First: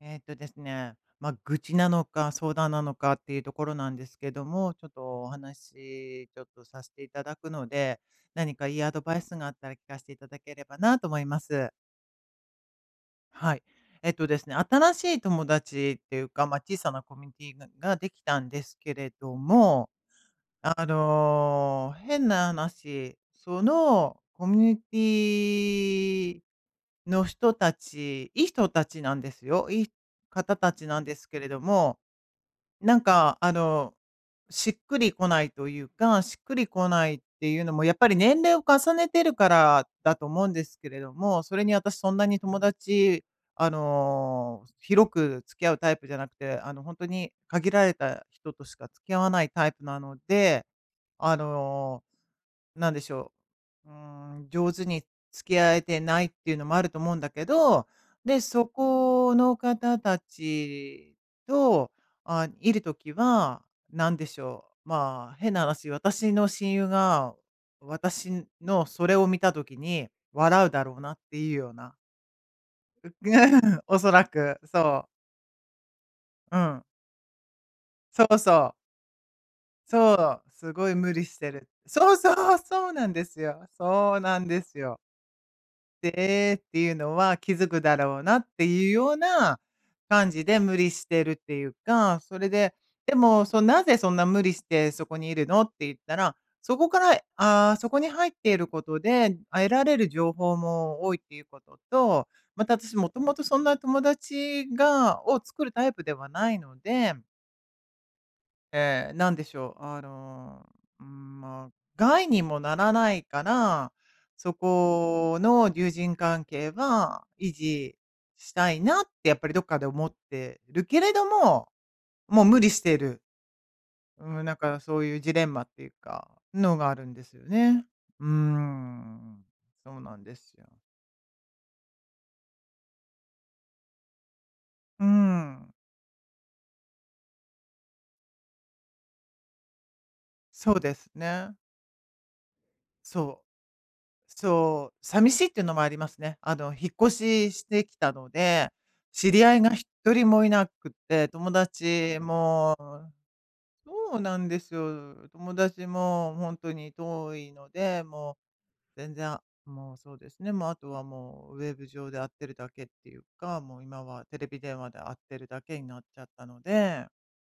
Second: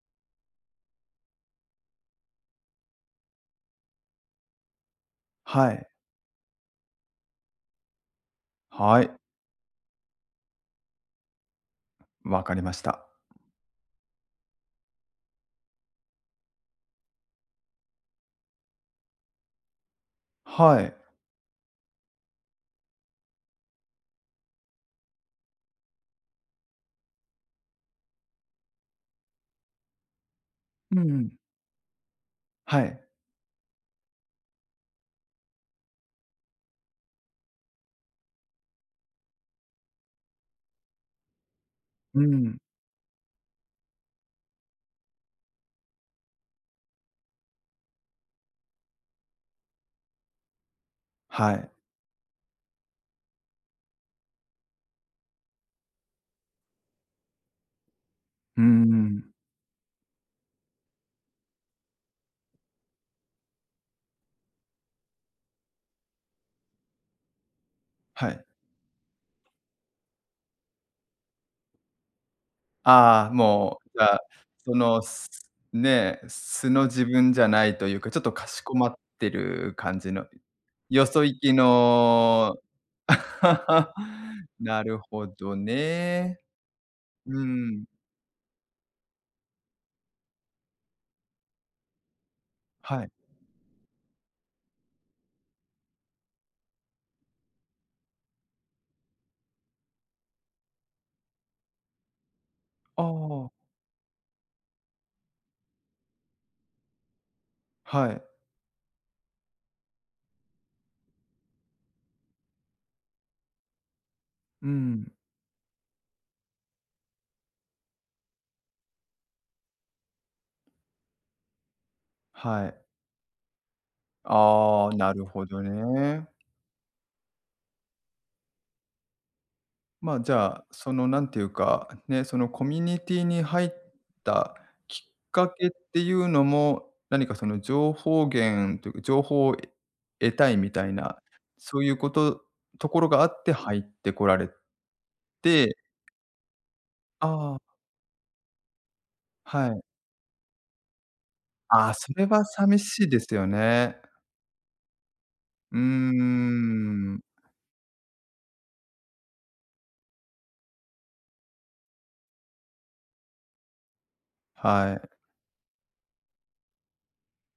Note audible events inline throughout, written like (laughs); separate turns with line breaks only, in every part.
えっとですね、まあ、愚痴なのか、相談なのかっていうところなんですけども、ちょっとお
はい。
話ちょっとさせていただくので、何かいいアド
はい。
バイスがあったら聞かせていただければなと思います。
わかりました。
はい。えっとですね、新しい友達っていうか、まあ、小さなコミュニティができたんですけれども、あ
はい。
の、変な話、そのコミュニティの人たち、いい人たちなんですよ。いい方たちな
う
んです
ん
けれども
は
な
い。
んか、あの、しっくりこないというか、しっくりこないっていうのも、やっぱり年齢を重ねてるからだと思うんですけれども、それに私そん
う
なに
ん。
友達、あの、広く付き合うタイプじゃなくて、あの、本当に限られた人としか付き合わないタイプなので、あ
はい。
のなんでしょう、上手に付き合えてないっていうのもあると思うんだけど、で、
う
そ
んうん。
この方たちと、あ、いるときは、なんでしょう、まあ、変な話、私の親友が、
はい。
私のそれを見たときに笑うだろうなっていうような。
ああ、も
(laughs)
う、
お
じ
そ
ゃあ、
らく、
その、
そう。
すね、
う
素の
ん。
自分じゃないというか、ちょっ
そ
と
う
かし
そ
こま
う。
ってる感じ
そ
の、
う、すごい
よ
無
そ
理
行
して
き
る。そうそ
の。
う、そうなんですよ。
(laughs)
そうなんです
なる
よ。
ほどね。
てっていうのは
う
気づく
ん。
だろうなっていうような感じで無理してるっていうか、それで、
はい。
でも、そ「なぜそんな無理してそこにいるの？」って言ったら、そこから、あーそこに入っていることで、あ、得られる情報も多いっていうことと、また私
あ
もともと
あ、
そんな友達を作るタイプではないので
はい。
ええ、なんでしょう、まあ、害にもならないから、そ
うん。
この友人関係は維持したいなってやっぱりどっかで思ってるけれども、もう無
は
理
い。
してる。うん、なんか
ああ、
そう
な
いう
る
ジレ
ほ
ンマ
ど
っていうか、
ね。
のがあるんですよね。うーん、そう
ま
な
あ、
ん
じ
です
ゃ
よ。
あ、その、なんていうか、ね、そのコミュニティに入ったき
うー
っかけっ
ん、
ていうのも、何かその情報源というか、情報を得たいみ
そう
たい
です
な、
ね。
そういうこと、ところがあっ
そう。
て入ってこられ
そう、寂しいっていうの
て。
もありますね。あの、引っ越し
あ
し
あ、
てきたので、知り合い
は
が
い。
一人もいなくて、友
ああ、そ
達
れは
も
寂しいですよね。
そうなんですよ。友
うー
達も本当に
ん、
遠いので、もう全然、もうそうですね、もうあとはもうウェブ上で会ってるだけっていうか、もう今はテレビ電話
は
で
い。
会ってるだけになっちゃったので、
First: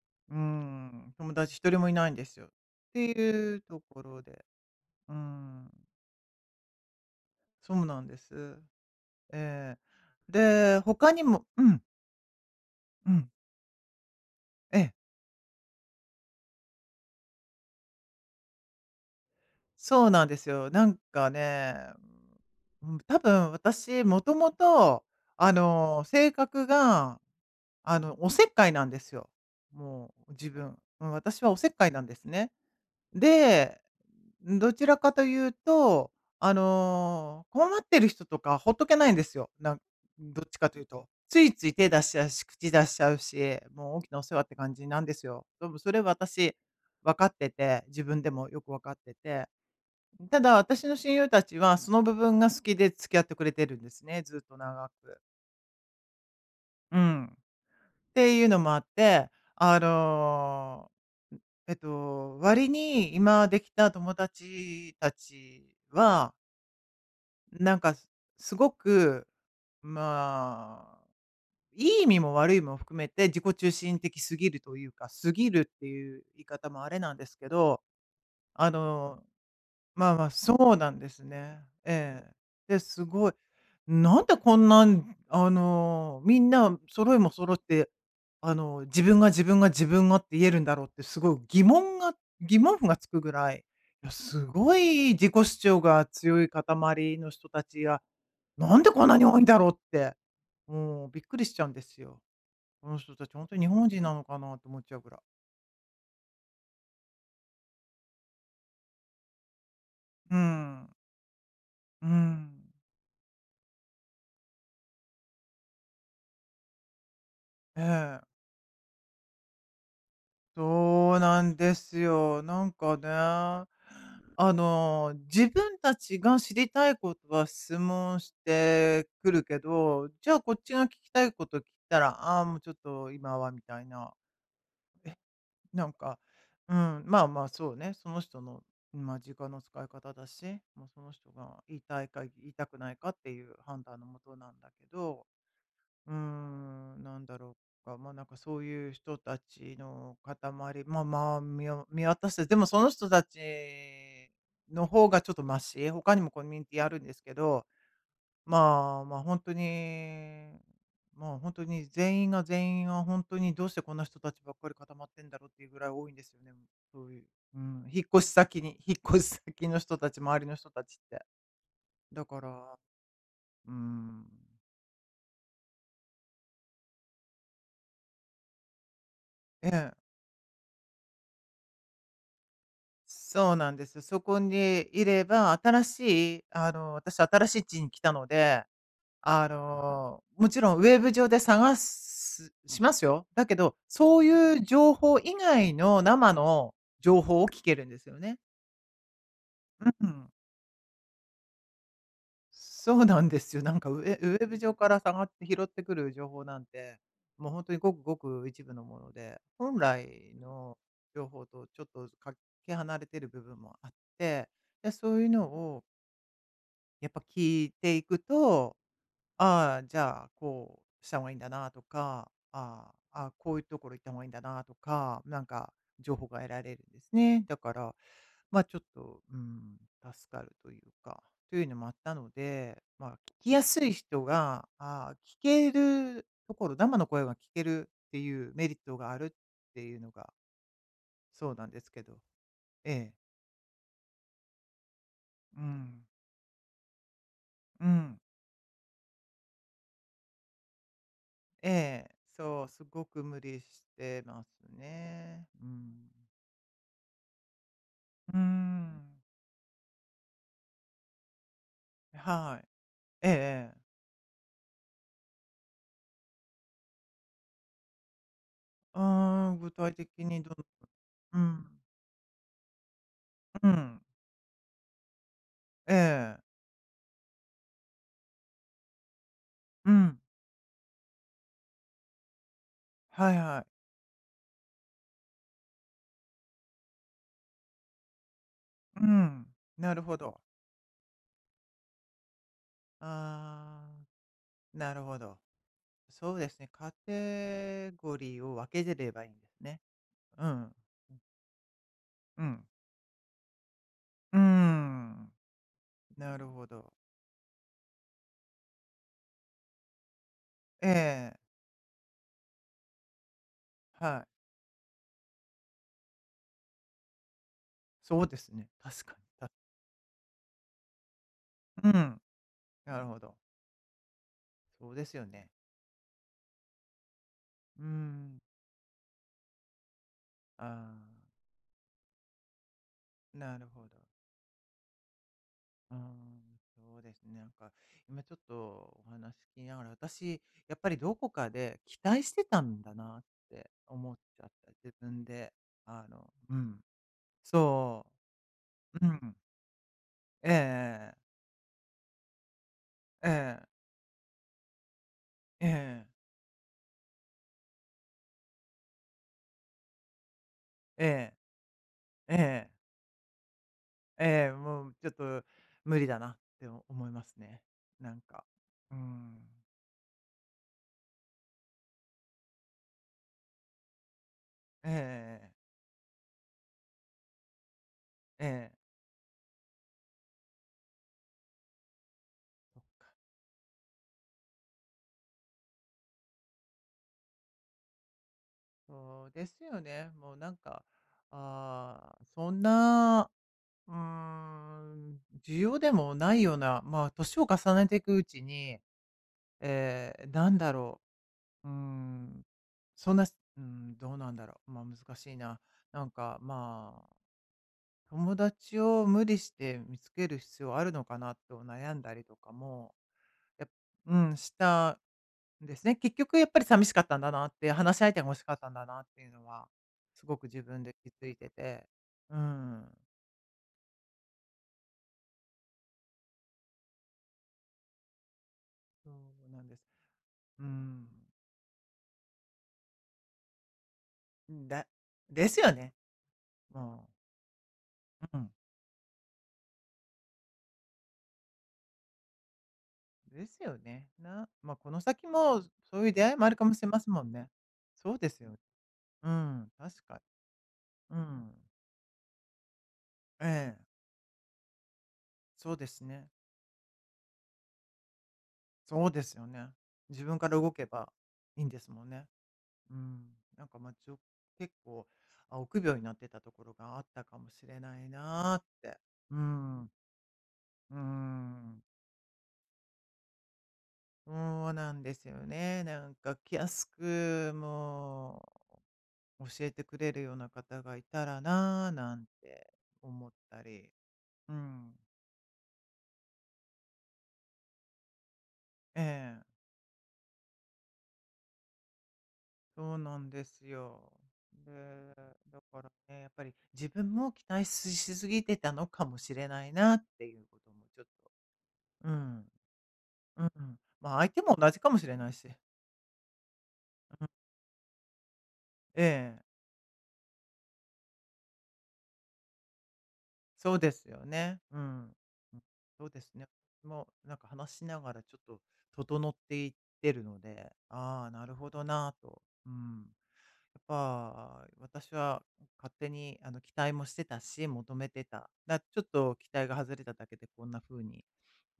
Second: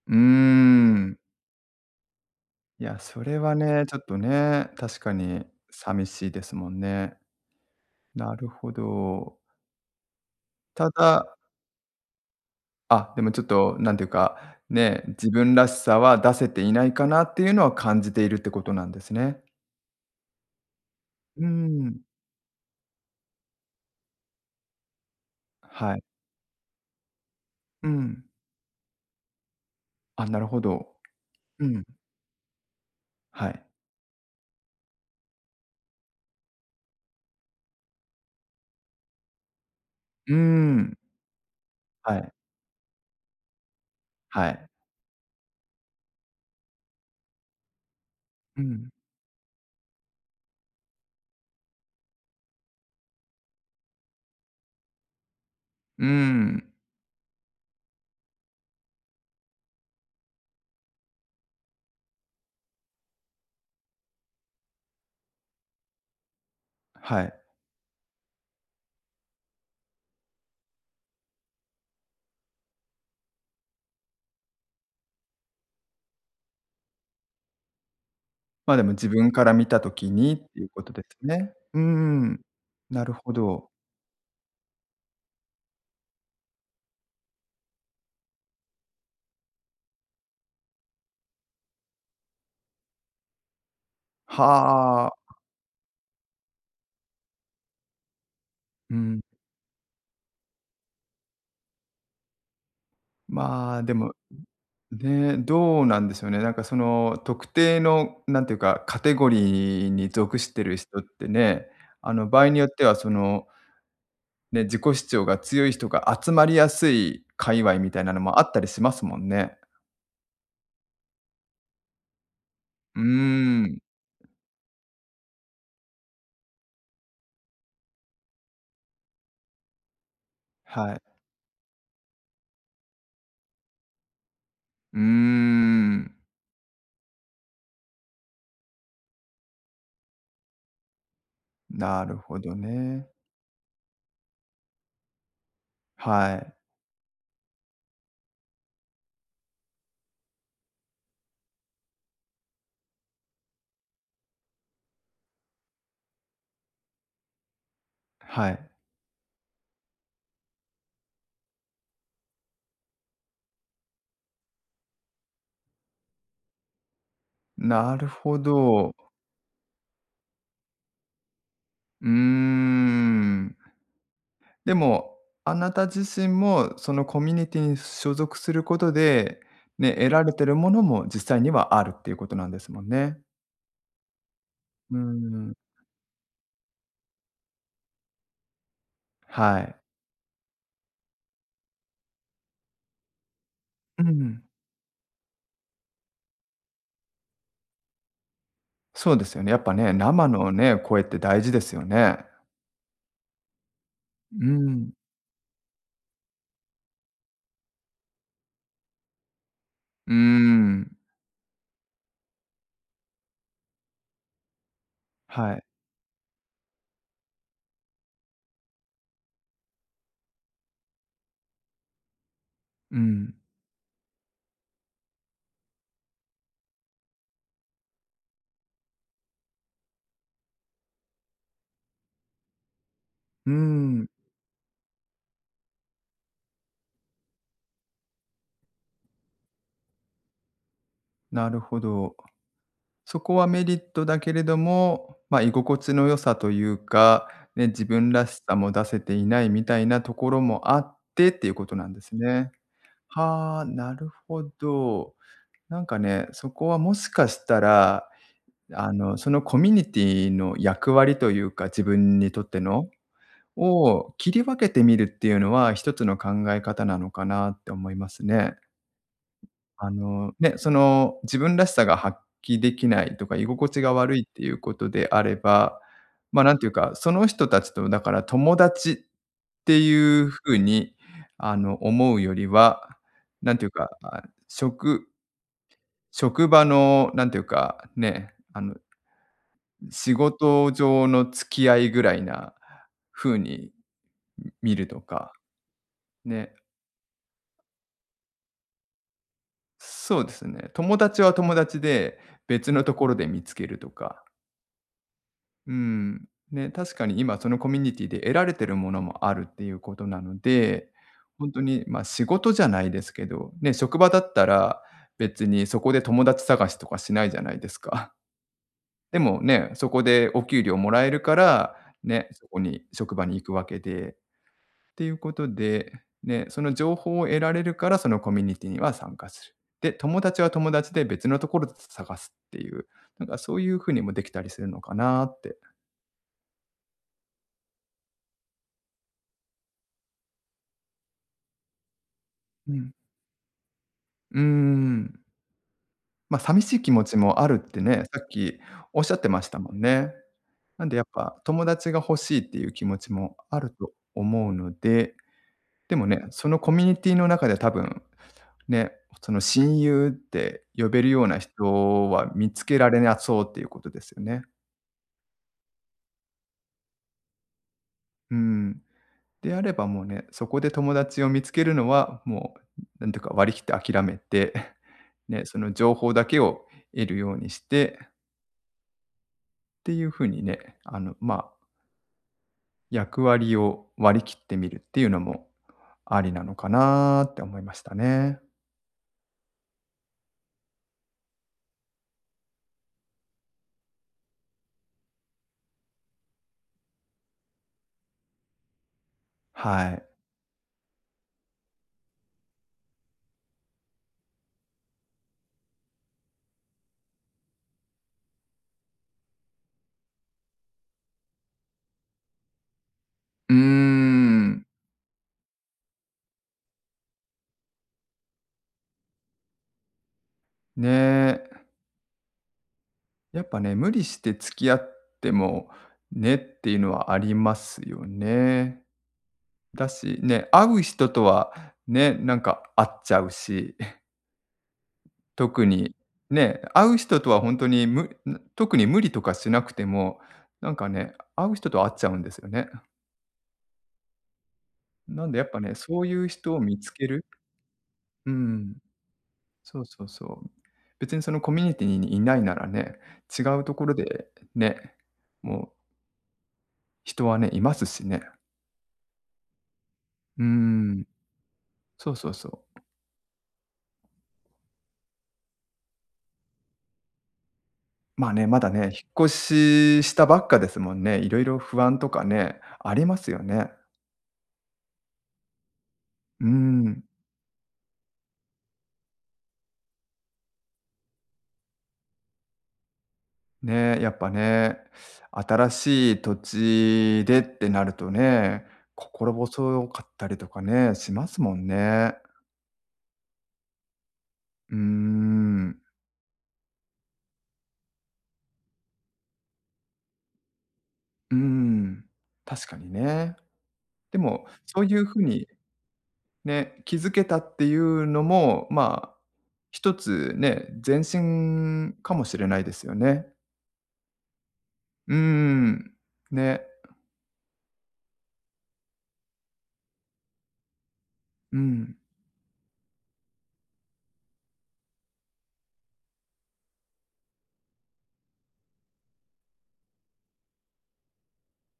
うー
うん、
ん。
友達一人もいないんですよ。っ
いや、
て
それは
いうと
ね、ちょ
こ
っと
ろで、
ね、確か
う
に
ん、
寂しいですもんね。
そうなんで
なる
す。
ほど。
ええ。で、
た
他に
だ、
もうん、う
で
ん、
もちょっとなんていうか、
ええ、
ね、自分らしさは出せていないかなっていうのは感じているってことなんですね。
そうなんですよ。なんか
うー
ね、
ん、
うん、多分私もともと、あ
はい。
の、性格が、
う
あの、
ん。
おせっかいなんですよ。も
あ、
う
なる
自
ほ
分。
ど。
うん、私はお
う
せっ
ん、
かいなんですね。
はい。
で、どちらかというと、あの、困ってる人とかほっとけないんですよ。なん
うー
どっちかという
ん、
と。ついつい手出し
は
ちゃう
い、
し、口出しちゃうし、もう大きなお世話っ
は
て
い。
感じなんですよ。でもそれ私、分かってて、自分でも
う
よく分
ん、
かってて。ただ私の親友たちはその部分が好きで付き合ってくれてるんですね、ずっと長く。
うーん、
うん。っていうのもあって、あの、割に今できた友達たちは、
はい。
なんか、すすごく、まあ、いい意味も悪い意味も含めて自己中心的すぎるというか、すぎるっていう言い方もあれなんですけど、あ
ま、あでも自
の
分から見た時
まあまあ、
にっ
そ
ていう
う
こ
な
と
ん
で
です
すね。
ね。
うー
ええ。
ん、
で、
な
す
る
ご
ほ
い、
ど。
なんでこんなん、あの、みんな揃いも揃って、あの、自分が自分が自分がって言えるんだろうってすごい疑問符がつくぐらい、いや、すご
は
い自己
あ。
主張が強い塊の人たちが、なんで
う
こんな
ん。
に多いんだろうって、もうびっくりしちゃうんですよ。この人たち本当に日
まあ、
本
で
人
も
なのかなと思っちゃうぐらい。
ね、どうなんですよね。なんかその特定のなんていうか、カテゴリーに
う
属してる
ん。
人ってね、
う
あの場合
ん。
によってはその、ね、自己主張が強い人が集まりやすい界隈
え
みたいなの
え。
もあったりしますもんね。
そうなんですよ。なんか
うー
ね、
ん、
あの、自分たちが知りたいことは質問してくるけど、じゃあこっちが聞
はい。
きたいこと聞いたら、ああー、もうちょっと今はみたいな、
うー
なん
ん、
か、うん、まあまあそうね、その人の、まあ、時間の使い方だし、もうその人が言いた
な
い
る
か言
ほど
いたくない
ね。
かっていう判断のもとなんだけど、うー
はい、
ん、なんだろうか、まあ、なんかそういう人たちの塊、まあまあ、見渡して、でもその人たちの方がちょっとマシ、他にもコミュニティあるんですけど、
はい。
まあまあ、本当に、まあ、本当に全員が本当にどうしてこんな人たちばっかり固まってんだろうっていうぐらい多いんですよね、そういう、うん、
なるほど。
引っ越し先の人たち、周りの人たちって。
うー
だから、
ん。
うん、
でも、あなた自身もそのコミュニティに所属することで、
え
ね、
え。
得られてるものも実際にはあるっていうことなんですもんね。
そうなんですよ。そこに
うー
いれ
ん、
ば、新しい、あの、私新しい地に来たので、あ
はい。
の、もちろんウェブ上でしますよ。だけど、
う
そう
ん、
いう情報以外の生の情報を聞けるんですよね。
そうですよね。やっぱ
う
ね、生
ん。
のね、声って大事ですよね。
そうなんですよ。なんかウ
う
ェブ上か
ん、
ら下がって拾ってくる情報なんて、もう本当にごくごく一部のもので、本
うー
来の
ん、
情報とちょっとかけ離れてる部分もあって、で、そういうの
はい。
をやっぱ聞いていくと、ああ、じゃあ、こうした方がいいんだなとか、あ
う
あ、ああ、
ん、
こういうところ行った方がいいんだなとか、なんか情報が得られるんですね。だから、ま、ちょっと、うん、助かるというか、というのもあったので、ま、聞
う
き
ー
やすい
ん、
人が、ああ、聞けるところ、生の声が聞けるっていうメリットがあるっていうのが
な
そう
る
なん
ほ
ですけ
ど。
ど。ええ。
そこはメリットだけれども、まあ、居
う
心地
ん。
の良さというか、ね、自
う
分
ん。
らしさも出せていないみたいなところもあってっていうこ
え
となんです
え、
ね。
そう、すごく無
は
理
あ、
し
なる
て
ほ
ます
ど。
ね。う
なんか
ん。
ね、そこはもしかしたら、
う
あ
ん。
の、そのコミュニティの役割というか、自分にとっ
は
て
い。
の、
ええええ。
を切り分けてみるっていうのは、一つの考え方なのかなって思いますね。
うーん、具
あ
体的
の、
にど
ね、
の
その、自
う
分らし
ん、
さが発揮できないとか、居
う
心地が
ん、
悪いっていうことであれば、
ええ、
まあ、なんていうか、その人たちとだから友達って
う
い
ん、
うふうに、あの、思うよりは、
はい
なんて
は
いう
い。
か、あ、職職場のなんていうか、ね、あの、
うん、なる
仕
ほど。
事上の付き合いぐらいなふうに
ああ、
見る
な
と
るほ
か、
ど。そうで
ね、
すね、カテゴリーを分けてればいいんですね。
そうで
う
すね、
ん。
友達は友達で
うん。
別のところで見つけるとか。
うん、
うん。
なるほ
ね、
ど。
確かに今そのコミュニティで得られてるものもあるっていうことなの
え
で、
え、
本当に、ま、仕事じゃないですけど、ね、職場
は
だった
い。
ら別にそこで友達探しとかしないじゃないですか。
そうですね、確
(laughs)
か
で
に、
も
た
ね、そこでお給料もらえるから、
うん、
ね、そこに
なる
職
ほ
場に
ど。
行くわけでっ
そう
て
で
い
す
う
よ
こと
ね。
で、ね、その情報を得られる
うー
からそのコ
ん。
ミュニティには参加する。で、友達は
あ
友達で別のところで探すっていう、なん
あ、
かそ
な
う
る
いう
ほ
ふうに
ど。
もできたりするのかなって。
うーん、そうですね。なんか、今ちょっとお話聞きながら、私、やっぱりどこかで期待してた
う
ん
ん。
だなって思っ
うー
ちゃった、自
ん。
分で。あの、
ま、
う
寂しい
ん。
気持ちもあるってね、
そ
さっきおっ
う。う
しゃって
ん。
ましたもんね。なんでやっ
ええ
ぱ友達が欲しいっていう気持ち
え
もあ
え
ると思うので、
え
でも
え
ね、そのコミュニティの中で多分、ね、その親友って呼べるよう
ええ
な人は
ええ
見つ
ええ
けられなそうっていうことですよね。
もうちょっと無理だなって思いますね。なん
う
か。
ん。
うん。
であればもうね、そこで友達を見つけるのはもう、なんていうか割り切って諦めて、(laughs) ね、
ええ
その情報だけを得るようにして
ええ。ええ。
っていう風にね、あの、まあ、役割を割り切ってみるっていうのもありなのかなって思いましたね。
そうですよね。もうなんか、あーそんな、うーん、需要でもないような、まあ、年を重ねていくうちに、
はい。
えー、なんだろう、うーん、そんな、うん、どうなんだろう、まあ、難しいな。なんか、まあ、友達を無理して見つける必要あるのかなと悩んだりとかも、
うー
やっうん、し
ん。
たですね。結局やっぱり寂しかったんだなって、話し相手が欲しかったんだなっていうのは、すごく自分
ね
で気づいて
え、
て。うん、
やっぱね、無理して付き合ってもねっていうのはありますよね。
そうなんです。
だし、ね、
う
会う
ん、
人とはね、なんか会っちゃうし、
だ
(laughs)
です
特
よ
に
ね。
ね、会う
も
人とは本当に
う、うん、
特に無理とかしなくても、なんかね、会う人と会っちゃうんですよね。
ですよね。なま、この
な
先
んでやっぱ
も
ね、そ
そう
う
い
い
う出
う
会いもあ
人
る
を
かも
見
しれ
つ
ま
け
せんも
る。
んね。そうで
う
すよ。
ん、
うん、
そう
確
そう
かに。
そう。別
う
にそのコ
ん。
ミュニティにいないならね、違
え
うと
え、
ころでね、も
そうで
う
すね。
人はね、いますしね。
そうですよね。自分
うー
から動け
ん、
ばいいんですもん
そう
ね。
そうそう。
うん、なんかまあ、じょ結構、あ、臆病になってたところがあったかもしれない
まあね、
なー
ま
っ
だね、引
て。
っ越
うん、う
ししたばっかですもんね。いろいろ
ん、
不安とかね、ありますよね。
そうなんですよね。なんか
う
気安
ん。
く、もう、教えてくれるような方がいたらな、なんて思ったり。
ね、やっぱ
う
ね、
ん、
新しい土地でってなるとね、
え
心
え、
細かったりとかね、しますもんね。
そうなんですよ。で、
うー
だ
ん。
からね、やっぱり自分も期待しすぎてたのかもしれないなっていうこともちょっと、
うーん、
うん、
確かにね。
うん。ま
で
あ、相手
も、
も同じ
そう
か
い
も
う
しれ
風
ない
に
し。
ね、気づ
う
け
ん、
たっていうのも、
え
まあ、
え、
一つね、前進かもしれないですよね。
そうですよね。うん。
うー
うん、
ん。
そうですね。
ね。
もう、なんか話しながらちょっと整っていってるので、ああ、なる
う
ほど
ん。
なぁと。うん。やっぱ、私は勝手にあの期待もしてたし、求めてた。だちょっと期待が外れただけでこんな風に、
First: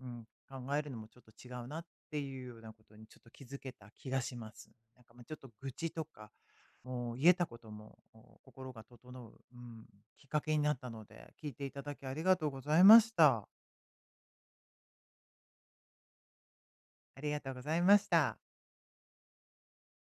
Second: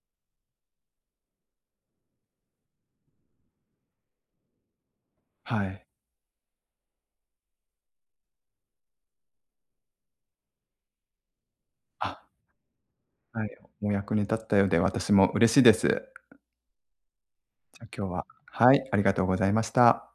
うん、考えるのもちょっと違うなっていうようなことにちょっと気づけた気がします。なんかまあちょっと
は
愚
い。
痴とかもう言えたことも、お心が整う、うん、きっかけになったので、聞いていただきあ
あ、
りがとうございまし
は
た。
い、お役に立ったようで私も嬉しいです。
ありがとうござ
じ
い
ゃ、
ま
今
し
日は
た。
はい、ありがとうございました。